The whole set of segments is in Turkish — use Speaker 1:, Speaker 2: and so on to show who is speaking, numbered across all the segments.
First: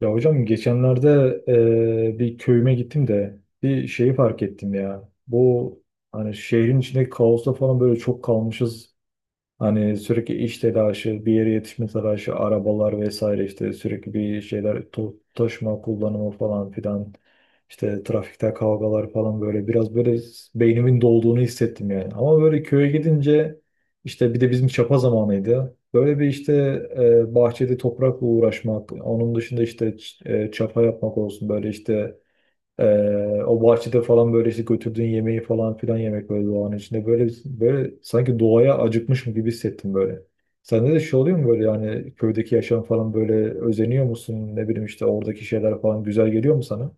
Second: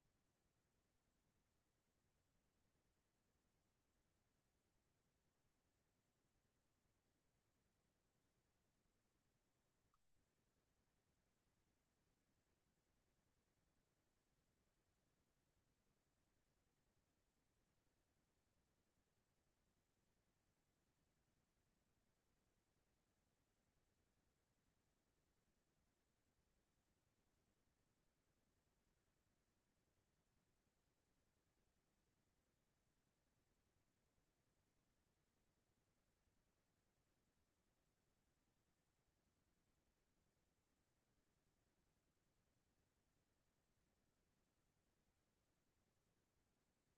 Speaker 1: Ya hocam geçenlerde bir köyüme gittim de bir şeyi fark ettim ya. Bu hani şehrin içindeki kaosta falan böyle çok kalmışız. Hani sürekli iş telaşı, bir yere yetişme telaşı, arabalar vesaire, işte sürekli bir şeyler taşıma kullanımı falan filan. İşte trafikte kavgalar falan, böyle biraz böyle beynimin dolduğunu hissettim yani. Ama böyle köye gidince işte bir de bizim çapa zamanıydı. Böyle bir işte bahçede toprakla uğraşmak, onun dışında işte çapa yapmak olsun böyle işte ee, o bahçede falan böyle işte götürdüğün yemeği falan filan yemek, böyle doğanın içinde, böyle böyle sanki doğaya acıkmışım gibi hissettim böyle. Sende de şey oluyor mu böyle, yani köydeki yaşam falan böyle özeniyor musun? Ne bileyim, işte oradaki şeyler falan güzel geliyor mu sana?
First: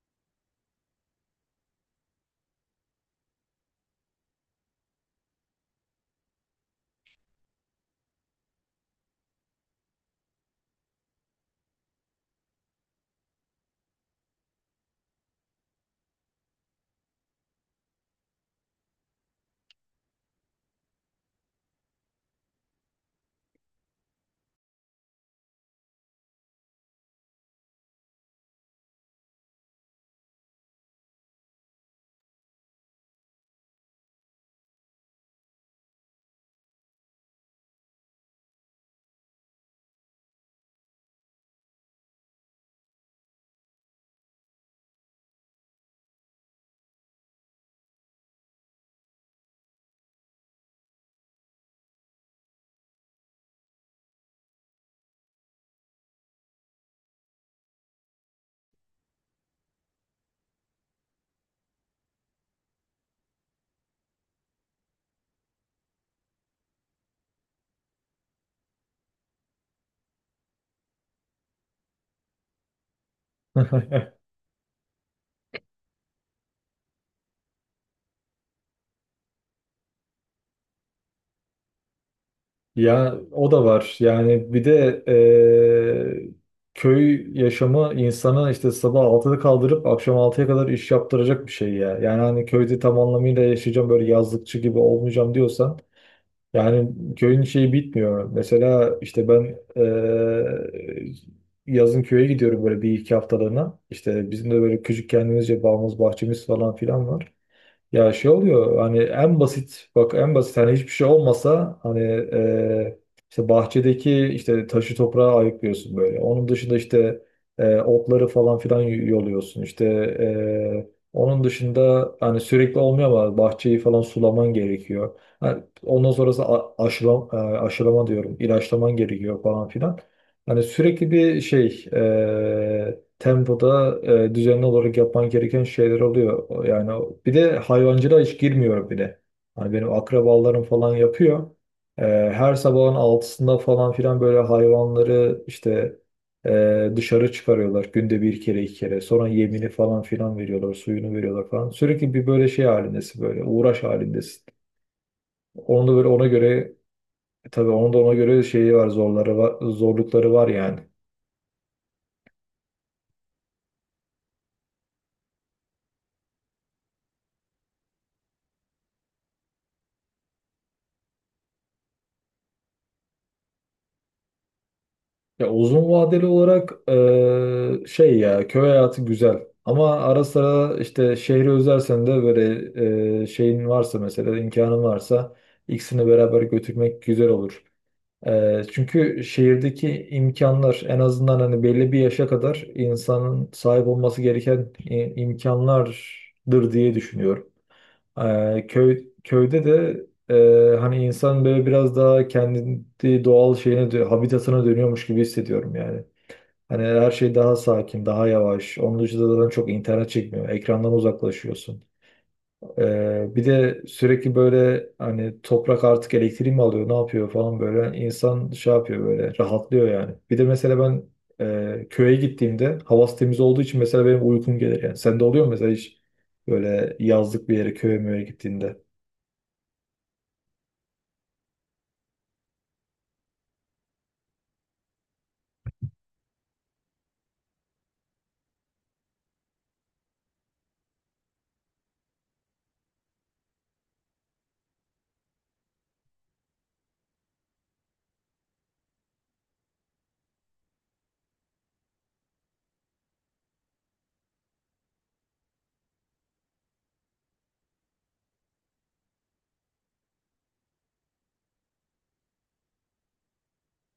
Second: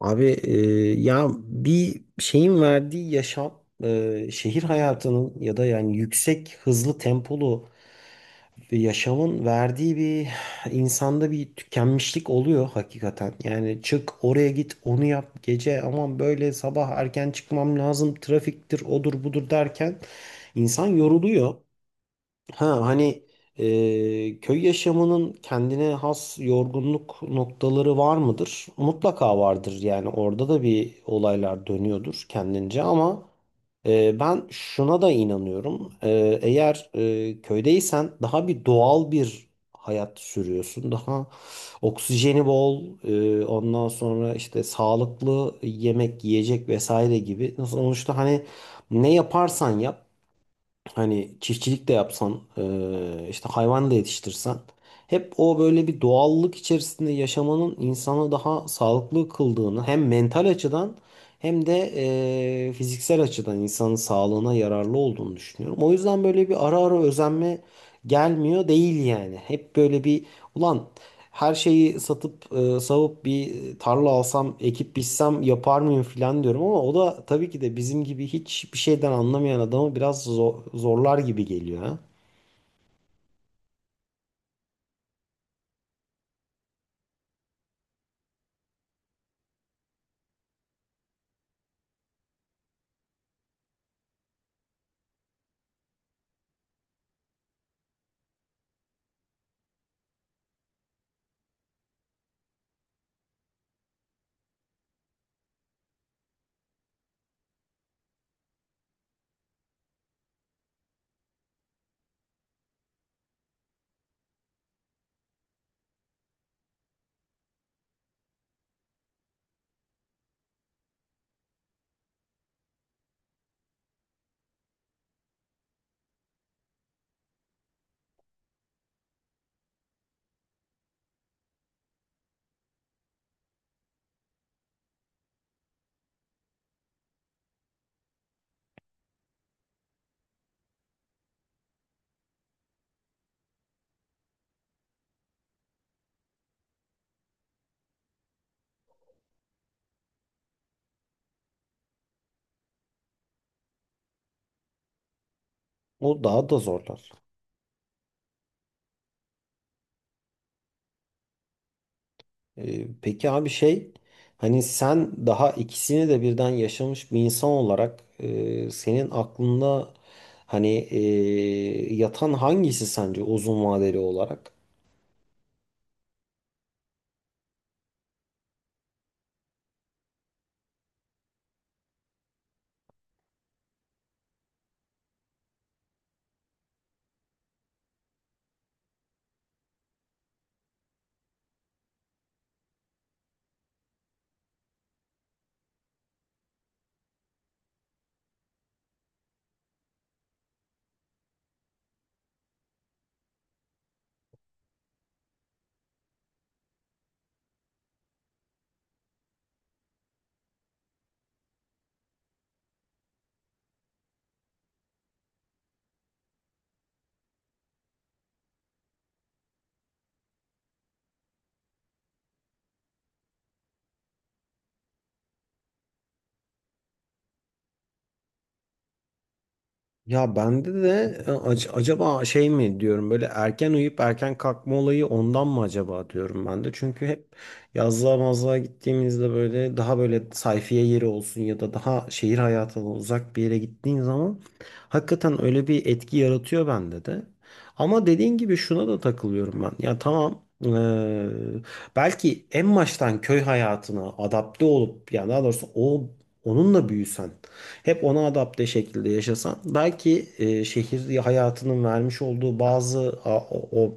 Speaker 2: Abi, ya bir şeyin verdiği yaşam, şehir hayatının ya da yani yüksek hızlı tempolu bir yaşamın verdiği bir insanda bir tükenmişlik oluyor hakikaten. Yani çık oraya, git onu yap, gece aman böyle sabah erken çıkmam lazım, trafiktir odur budur derken insan yoruluyor. Ha hani, köy yaşamının kendine has yorgunluk noktaları var mıdır? Mutlaka vardır yani, orada da bir olaylar dönüyordur kendince, ama ben şuna da inanıyorum. Eğer köydeysen daha bir doğal bir hayat sürüyorsun. Daha oksijeni bol, ondan sonra işte sağlıklı yemek, yiyecek vesaire gibi. Sonuçta hani ne yaparsan yap, hani çiftçilik de yapsan, işte hayvan da yetiştirsen, hep o böyle bir doğallık içerisinde yaşamanın insanı daha sağlıklı kıldığını, hem mental açıdan hem de fiziksel açıdan insanın sağlığına yararlı olduğunu düşünüyorum. O yüzden böyle bir ara ara özenme gelmiyor değil yani. Hep böyle bir ulan her şeyi satıp savup bir tarla alsam, ekip biçsem yapar mıyım filan diyorum, ama o da tabii ki de bizim gibi hiçbir şeyden anlamayan adamı biraz zorlar gibi geliyor ha.
Speaker 1: Ya o da var. Yani bir de köy yaşamı insanı işte sabah altıda kaldırıp akşam altıya kadar iş yaptıracak bir şey ya. Yani hani köyde tam anlamıyla yaşayacağım, böyle yazlıkçı gibi olmayacağım diyorsan, yani köyün şeyi bitmiyor. Mesela işte ben yazın köye gidiyorum böyle bir iki haftalığına. İşte bizim de böyle küçük, kendimizce bağımız bahçemiz falan filan var. Ya şey oluyor, hani en basit, bak en basit, hani hiçbir şey olmasa hani, işte bahçedeki işte taşı toprağı ayıklıyorsun böyle. Onun dışında işte otları falan filan yoluyorsun. İşte onun dışında hani sürekli olmuyor ama bahçeyi falan sulaman gerekiyor. Hani ondan sonrası aşılama diyorum, ilaçlaman gerekiyor falan filan. Hani sürekli bir şey tempoda düzenli olarak yapman gereken şeyler oluyor. Yani bir de hayvancılığa hiç girmiyorum bile. Hani benim akrabalarım falan yapıyor. E, Her sabahın altısında falan filan böyle hayvanları işte dışarı çıkarıyorlar. Günde bir kere iki kere. Sonra yemini falan filan veriyorlar. Suyunu veriyorlar falan. Sürekli bir böyle şey halindesin böyle. Uğraş halindesin. Onu da böyle
Speaker 2: O
Speaker 1: ona
Speaker 2: daha da
Speaker 1: göre
Speaker 2: zorlar.
Speaker 1: tabii onun da ona göre şeyi var, zorları var, zorlukları var yani.
Speaker 2: Peki abi, şey, hani sen daha ikisini de birden yaşamış bir insan olarak, senin aklında hani yatan hangisi sence uzun vadeli olarak?
Speaker 1: Ya uzun vadeli olarak şey, ya köy hayatı güzel. Ama ara sıra işte şehri özlersen de böyle şeyin varsa, mesela imkanın varsa ikisini beraber götürmek güzel olur. Çünkü şehirdeki imkanlar en azından hani belli bir yaşa kadar insanın sahip olması gereken imkanlardır diye düşünüyorum. Köy, köyde de hani insan böyle biraz daha kendi doğal şeyine, habitatına dönüyormuş gibi hissediyorum yani. Hani her şey daha sakin, daha yavaş. Onun dışında da çok internet çekmiyor. Ekrandan uzaklaşıyorsun. Bir de sürekli böyle, hani toprak artık elektriği mi alıyor ne yapıyor falan, böyle insan şey yapıyor, böyle rahatlıyor yani. Bir de mesela ben köye gittiğimde havası temiz olduğu için mesela benim uykum gelir yani. Sende oluyor mu mesela hiç böyle yazlık bir yere, köye möye gittiğinde?
Speaker 2: Ya bende de, acaba şey mi diyorum, böyle erken uyuyup erken kalkma olayı ondan mı acaba diyorum ben de. Çünkü hep yazlığa mazlığa gittiğimizde, böyle daha böyle sayfiye yeri olsun ya da daha şehir hayatına uzak bir yere gittiğin zaman hakikaten öyle bir etki yaratıyor bende de. Ama dediğin gibi şuna da takılıyorum ben. Ya tamam, belki en baştan köy hayatına adapte olup, ya daha doğrusu o onunla büyüsen, hep ona adapte şekilde yaşasan, belki şehir hayatının vermiş olduğu bazı o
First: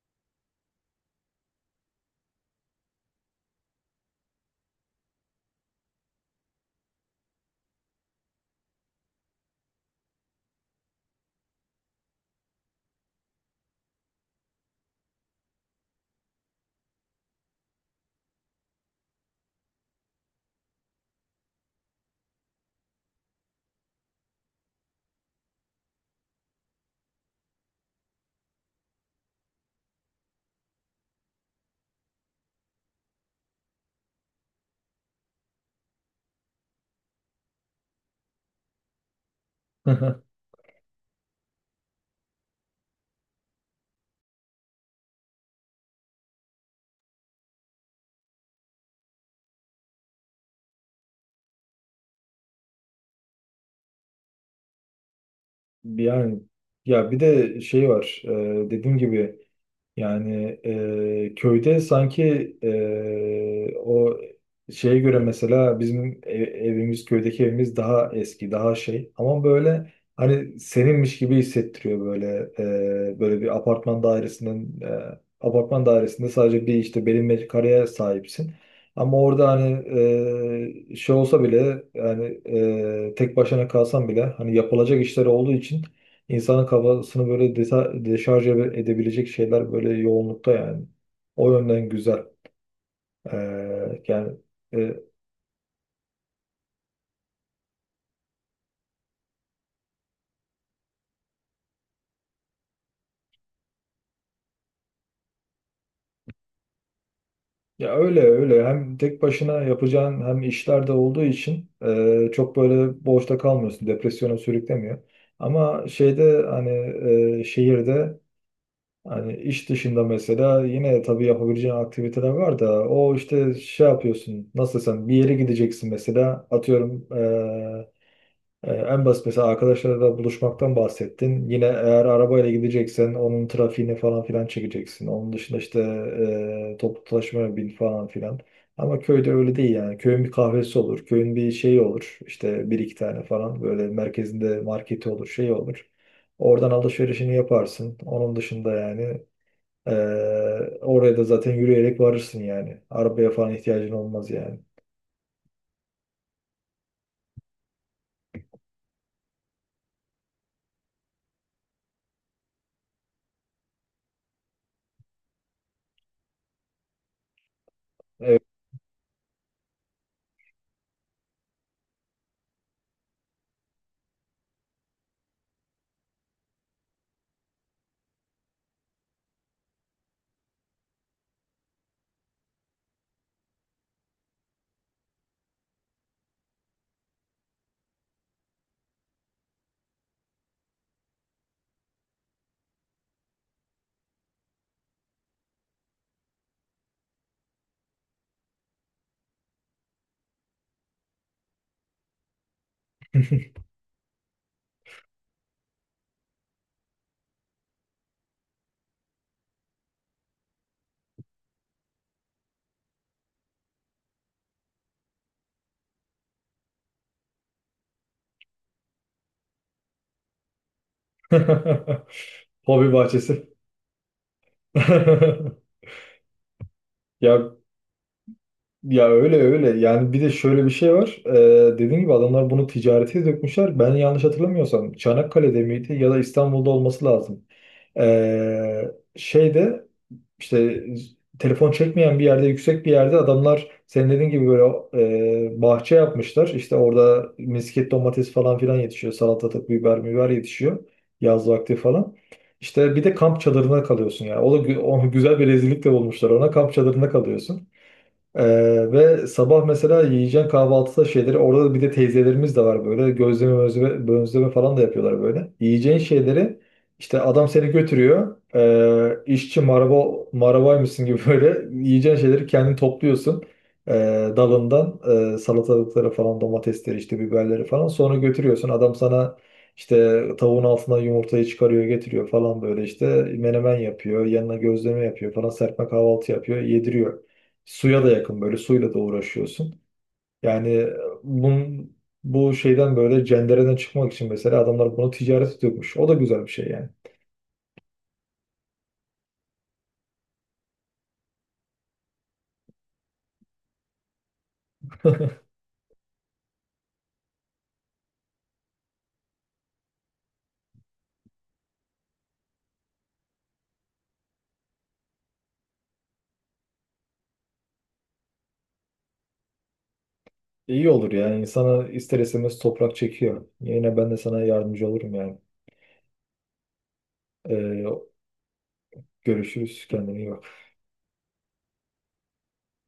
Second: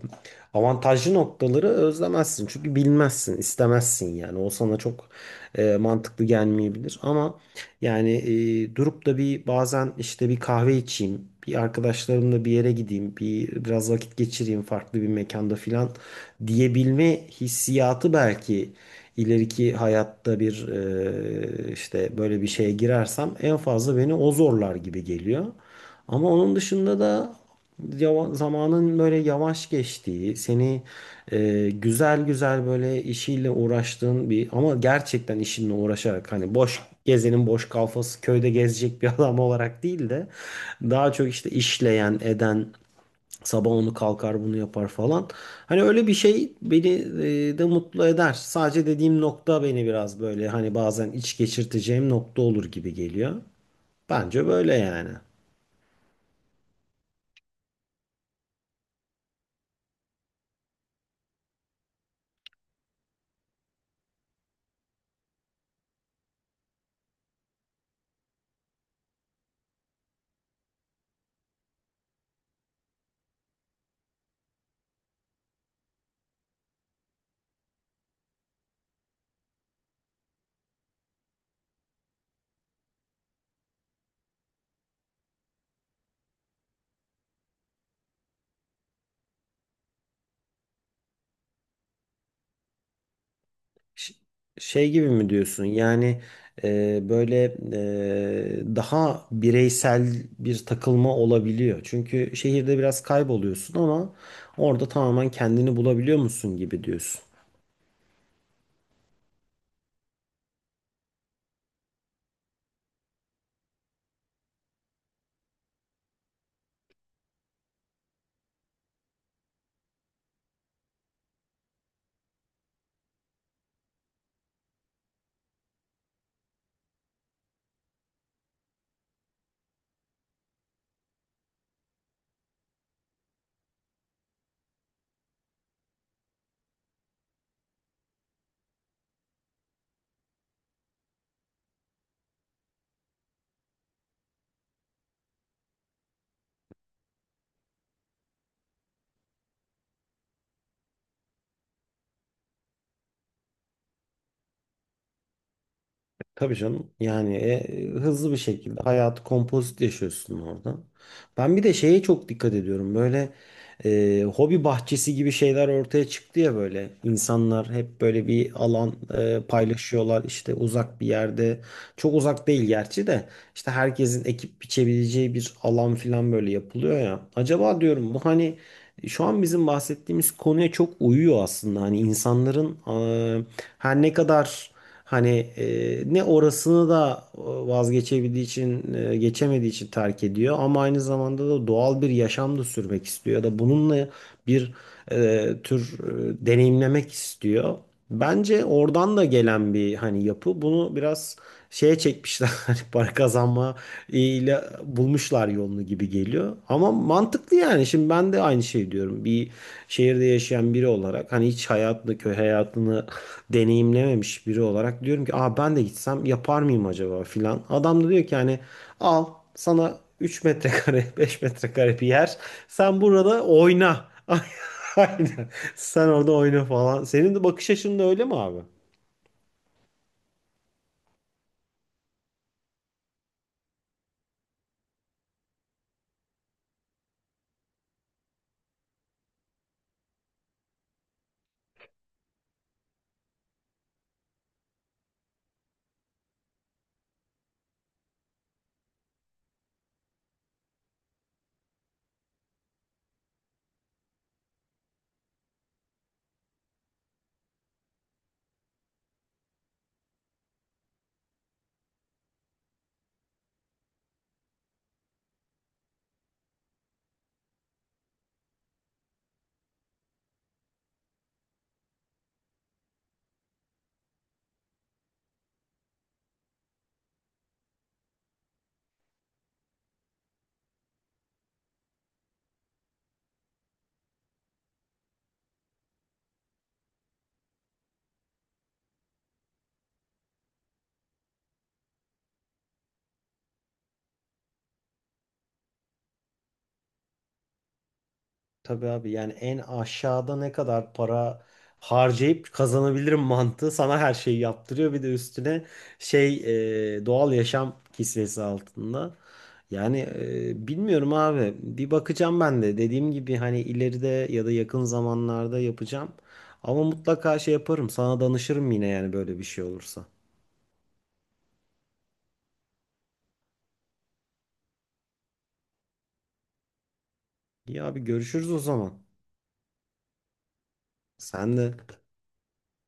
Speaker 2: avantajlı noktaları özlemezsin. Çünkü bilmezsin, istemezsin yani. O sana çok mantıklı gelmeyebilir, ama yani, durup da bir bazen işte bir kahve içeyim, bir arkadaşlarımla bir yere gideyim, bir biraz vakit geçireyim farklı bir mekanda filan diyebilme hissiyatı, belki ileriki hayatta bir işte böyle bir şeye girersem, en fazla beni o zorlar gibi geliyor. Ama onun dışında da zamanın böyle yavaş geçtiği, seni güzel güzel böyle işiyle uğraştığın bir, ama gerçekten işinle uğraşarak, hani boş gezenin boş kalfası köyde gezecek bir adam olarak değil de daha çok işte işleyen eden, sabah onu kalkar bunu yapar falan. Hani öyle bir şey beni de mutlu eder. Sadece dediğim nokta beni biraz böyle, hani bazen iç geçirteceğim nokta olur gibi geliyor. Bence böyle yani.
Speaker 1: Yani, ya bir de şey var, dediğim gibi. Yani köyde sanki o şeye göre, mesela bizim evimiz, köydeki evimiz daha eski, daha şey, ama böyle hani seninmiş gibi hissettiriyor böyle. Böyle bir apartman dairesinin apartman dairesinde sadece bir işte belin metrekareye sahipsin, ama orada hani şey olsa bile, yani tek başına kalsan bile hani yapılacak işler olduğu için İnsanın kafasını böyle deşarj edebilecek şeyler böyle yoğunlukta yani. O yönden güzel.
Speaker 2: Ş-
Speaker 1: Yani
Speaker 2: Şey
Speaker 1: e,
Speaker 2: gibi mi diyorsun? Yani, böyle, daha bireysel bir takılma olabiliyor. Çünkü şehirde biraz kayboluyorsun, ama orada tamamen kendini bulabiliyor musun gibi diyorsun.
Speaker 1: ya öyle öyle, hem tek başına yapacağın, hem işler de olduğu için çok böyle boşta kalmıyorsun. Depresyona sürüklemiyor. Ama şeyde hani şehirde hani iş dışında mesela, yine tabii yapabileceğin aktiviteler var da, o işte şey yapıyorsun. Nasıl desem, bir yere gideceksin mesela, atıyorum en basit, mesela arkadaşlarla buluşmaktan bahsettin. Yine eğer arabayla gideceksen onun trafiğini falan filan çekeceksin. Onun dışında işte toplu taşımaya bin falan filan. Ama köyde öyle değil yani. Köyün bir kahvesi olur, köyün bir şeyi olur. İşte bir iki tane falan böyle merkezinde marketi olur, şey olur. Oradan alışverişini yaparsın. Onun dışında yani e, oraya da zaten yürüyerek varırsın yani. Arabaya falan ihtiyacın olmaz yani.
Speaker 2: Tabii canım, yani hızlı bir şekilde hayatı kompozit yaşıyorsun orada. Ben bir de şeye çok dikkat ediyorum, böyle hobi bahçesi gibi şeyler ortaya çıktı ya, böyle insanlar hep böyle
Speaker 1: Evet.
Speaker 2: bir alan paylaşıyorlar işte, uzak bir yerde, çok uzak değil gerçi de, işte herkesin ekip biçebileceği bir alan filan böyle yapılıyor ya. Acaba diyorum, bu hani şu an bizim bahsettiğimiz konuya çok uyuyor aslında, hani insanların e, her ne kadar hani e, ne orasını da vazgeçebildiği için, geçemediği için terk ediyor, ama aynı zamanda da doğal bir yaşam da sürmek istiyor ya da bununla bir tür deneyimlemek istiyor. Bence oradan da gelen bir hani yapı bunu biraz şeye çekmişler, hani para kazanma ile bulmuşlar yolunu gibi geliyor. Ama mantıklı yani, şimdi ben de aynı şey diyorum. Bir şehirde yaşayan biri olarak, hani hiç hayatını, köy hayatını deneyimlememiş biri olarak diyorum ki, aa, ben de gitsem yapar mıyım acaba filan. Adam da diyor ki, hani al sana 3 m², 5 m² bir yer,
Speaker 1: Hobi
Speaker 2: sen burada
Speaker 1: bahçesi.
Speaker 2: oyna. Aynen, sen orada oyna falan. Senin de
Speaker 1: Ya,
Speaker 2: bakış açın da öyle mi abi?
Speaker 1: ya öyle öyle. Yani bir de şöyle bir şey var. Dediğim gibi adamlar bunu ticarete dökmüşler. Ben yanlış hatırlamıyorsam Çanakkale'de miydi ya da İstanbul'da olması lazım. Şeyde İşte telefon çekmeyen bir yerde, yüksek bir yerde adamlar senin dediğin gibi böyle bahçe yapmışlar. İşte orada misket domates falan filan yetişiyor. Salatalık, biber, biber yetişiyor yaz vakti falan. İşte bir de kamp çadırına kalıyorsun yani. O da o güzel bir rezillik de olmuşlar ona. Kamp çadırına kalıyorsun. Ve sabah mesela yiyeceğin kahvaltıda şeyleri orada, bir de teyzelerimiz de var böyle, gözleme mözleme, bözleme falan da yapıyorlar böyle. Yiyeceğin şeyleri işte adam seni götürüyor, işçi maraba, marabaymışsın gibi böyle yiyeceğin şeyleri kendin topluyorsun, ee, dalından salatalıkları falan, domatesleri, işte biberleri falan, sonra götürüyorsun, adam sana işte tavuğun altından yumurtayı çıkarıyor getiriyor falan, böyle işte menemen yapıyor yanına, gözleme yapıyor falan, serpme kahvaltı yapıyor yediriyor. Suya da yakın, böyle suyla da uğraşıyorsun. Yani bunun, bu şeyden böyle cendereden çıkmak için mesela adamlar bunu ticaret ediyormuş. O da güzel bir şey yani.
Speaker 2: Tabii abi, yani en aşağıda ne kadar para harcayıp kazanabilirim mantığı sana her şeyi yaptırıyor. Bir de üstüne şey doğal yaşam kisvesi altında. Yani, bilmiyorum abi, bir bakacağım ben de, dediğim gibi hani ileride ya da yakın zamanlarda yapacağım. Ama mutlaka şey yaparım, sana danışırım yine yani, böyle bir şey olursa.
Speaker 1: İyi olur yani, insana ister istemez toprak çekiyor. Yine ben de sana yardımcı olurum yani.
Speaker 2: İyi
Speaker 1: Ee,
Speaker 2: abi, görüşürüz o zaman.
Speaker 1: Görüşürüz, kendine iyi bak.
Speaker 2: Sen de.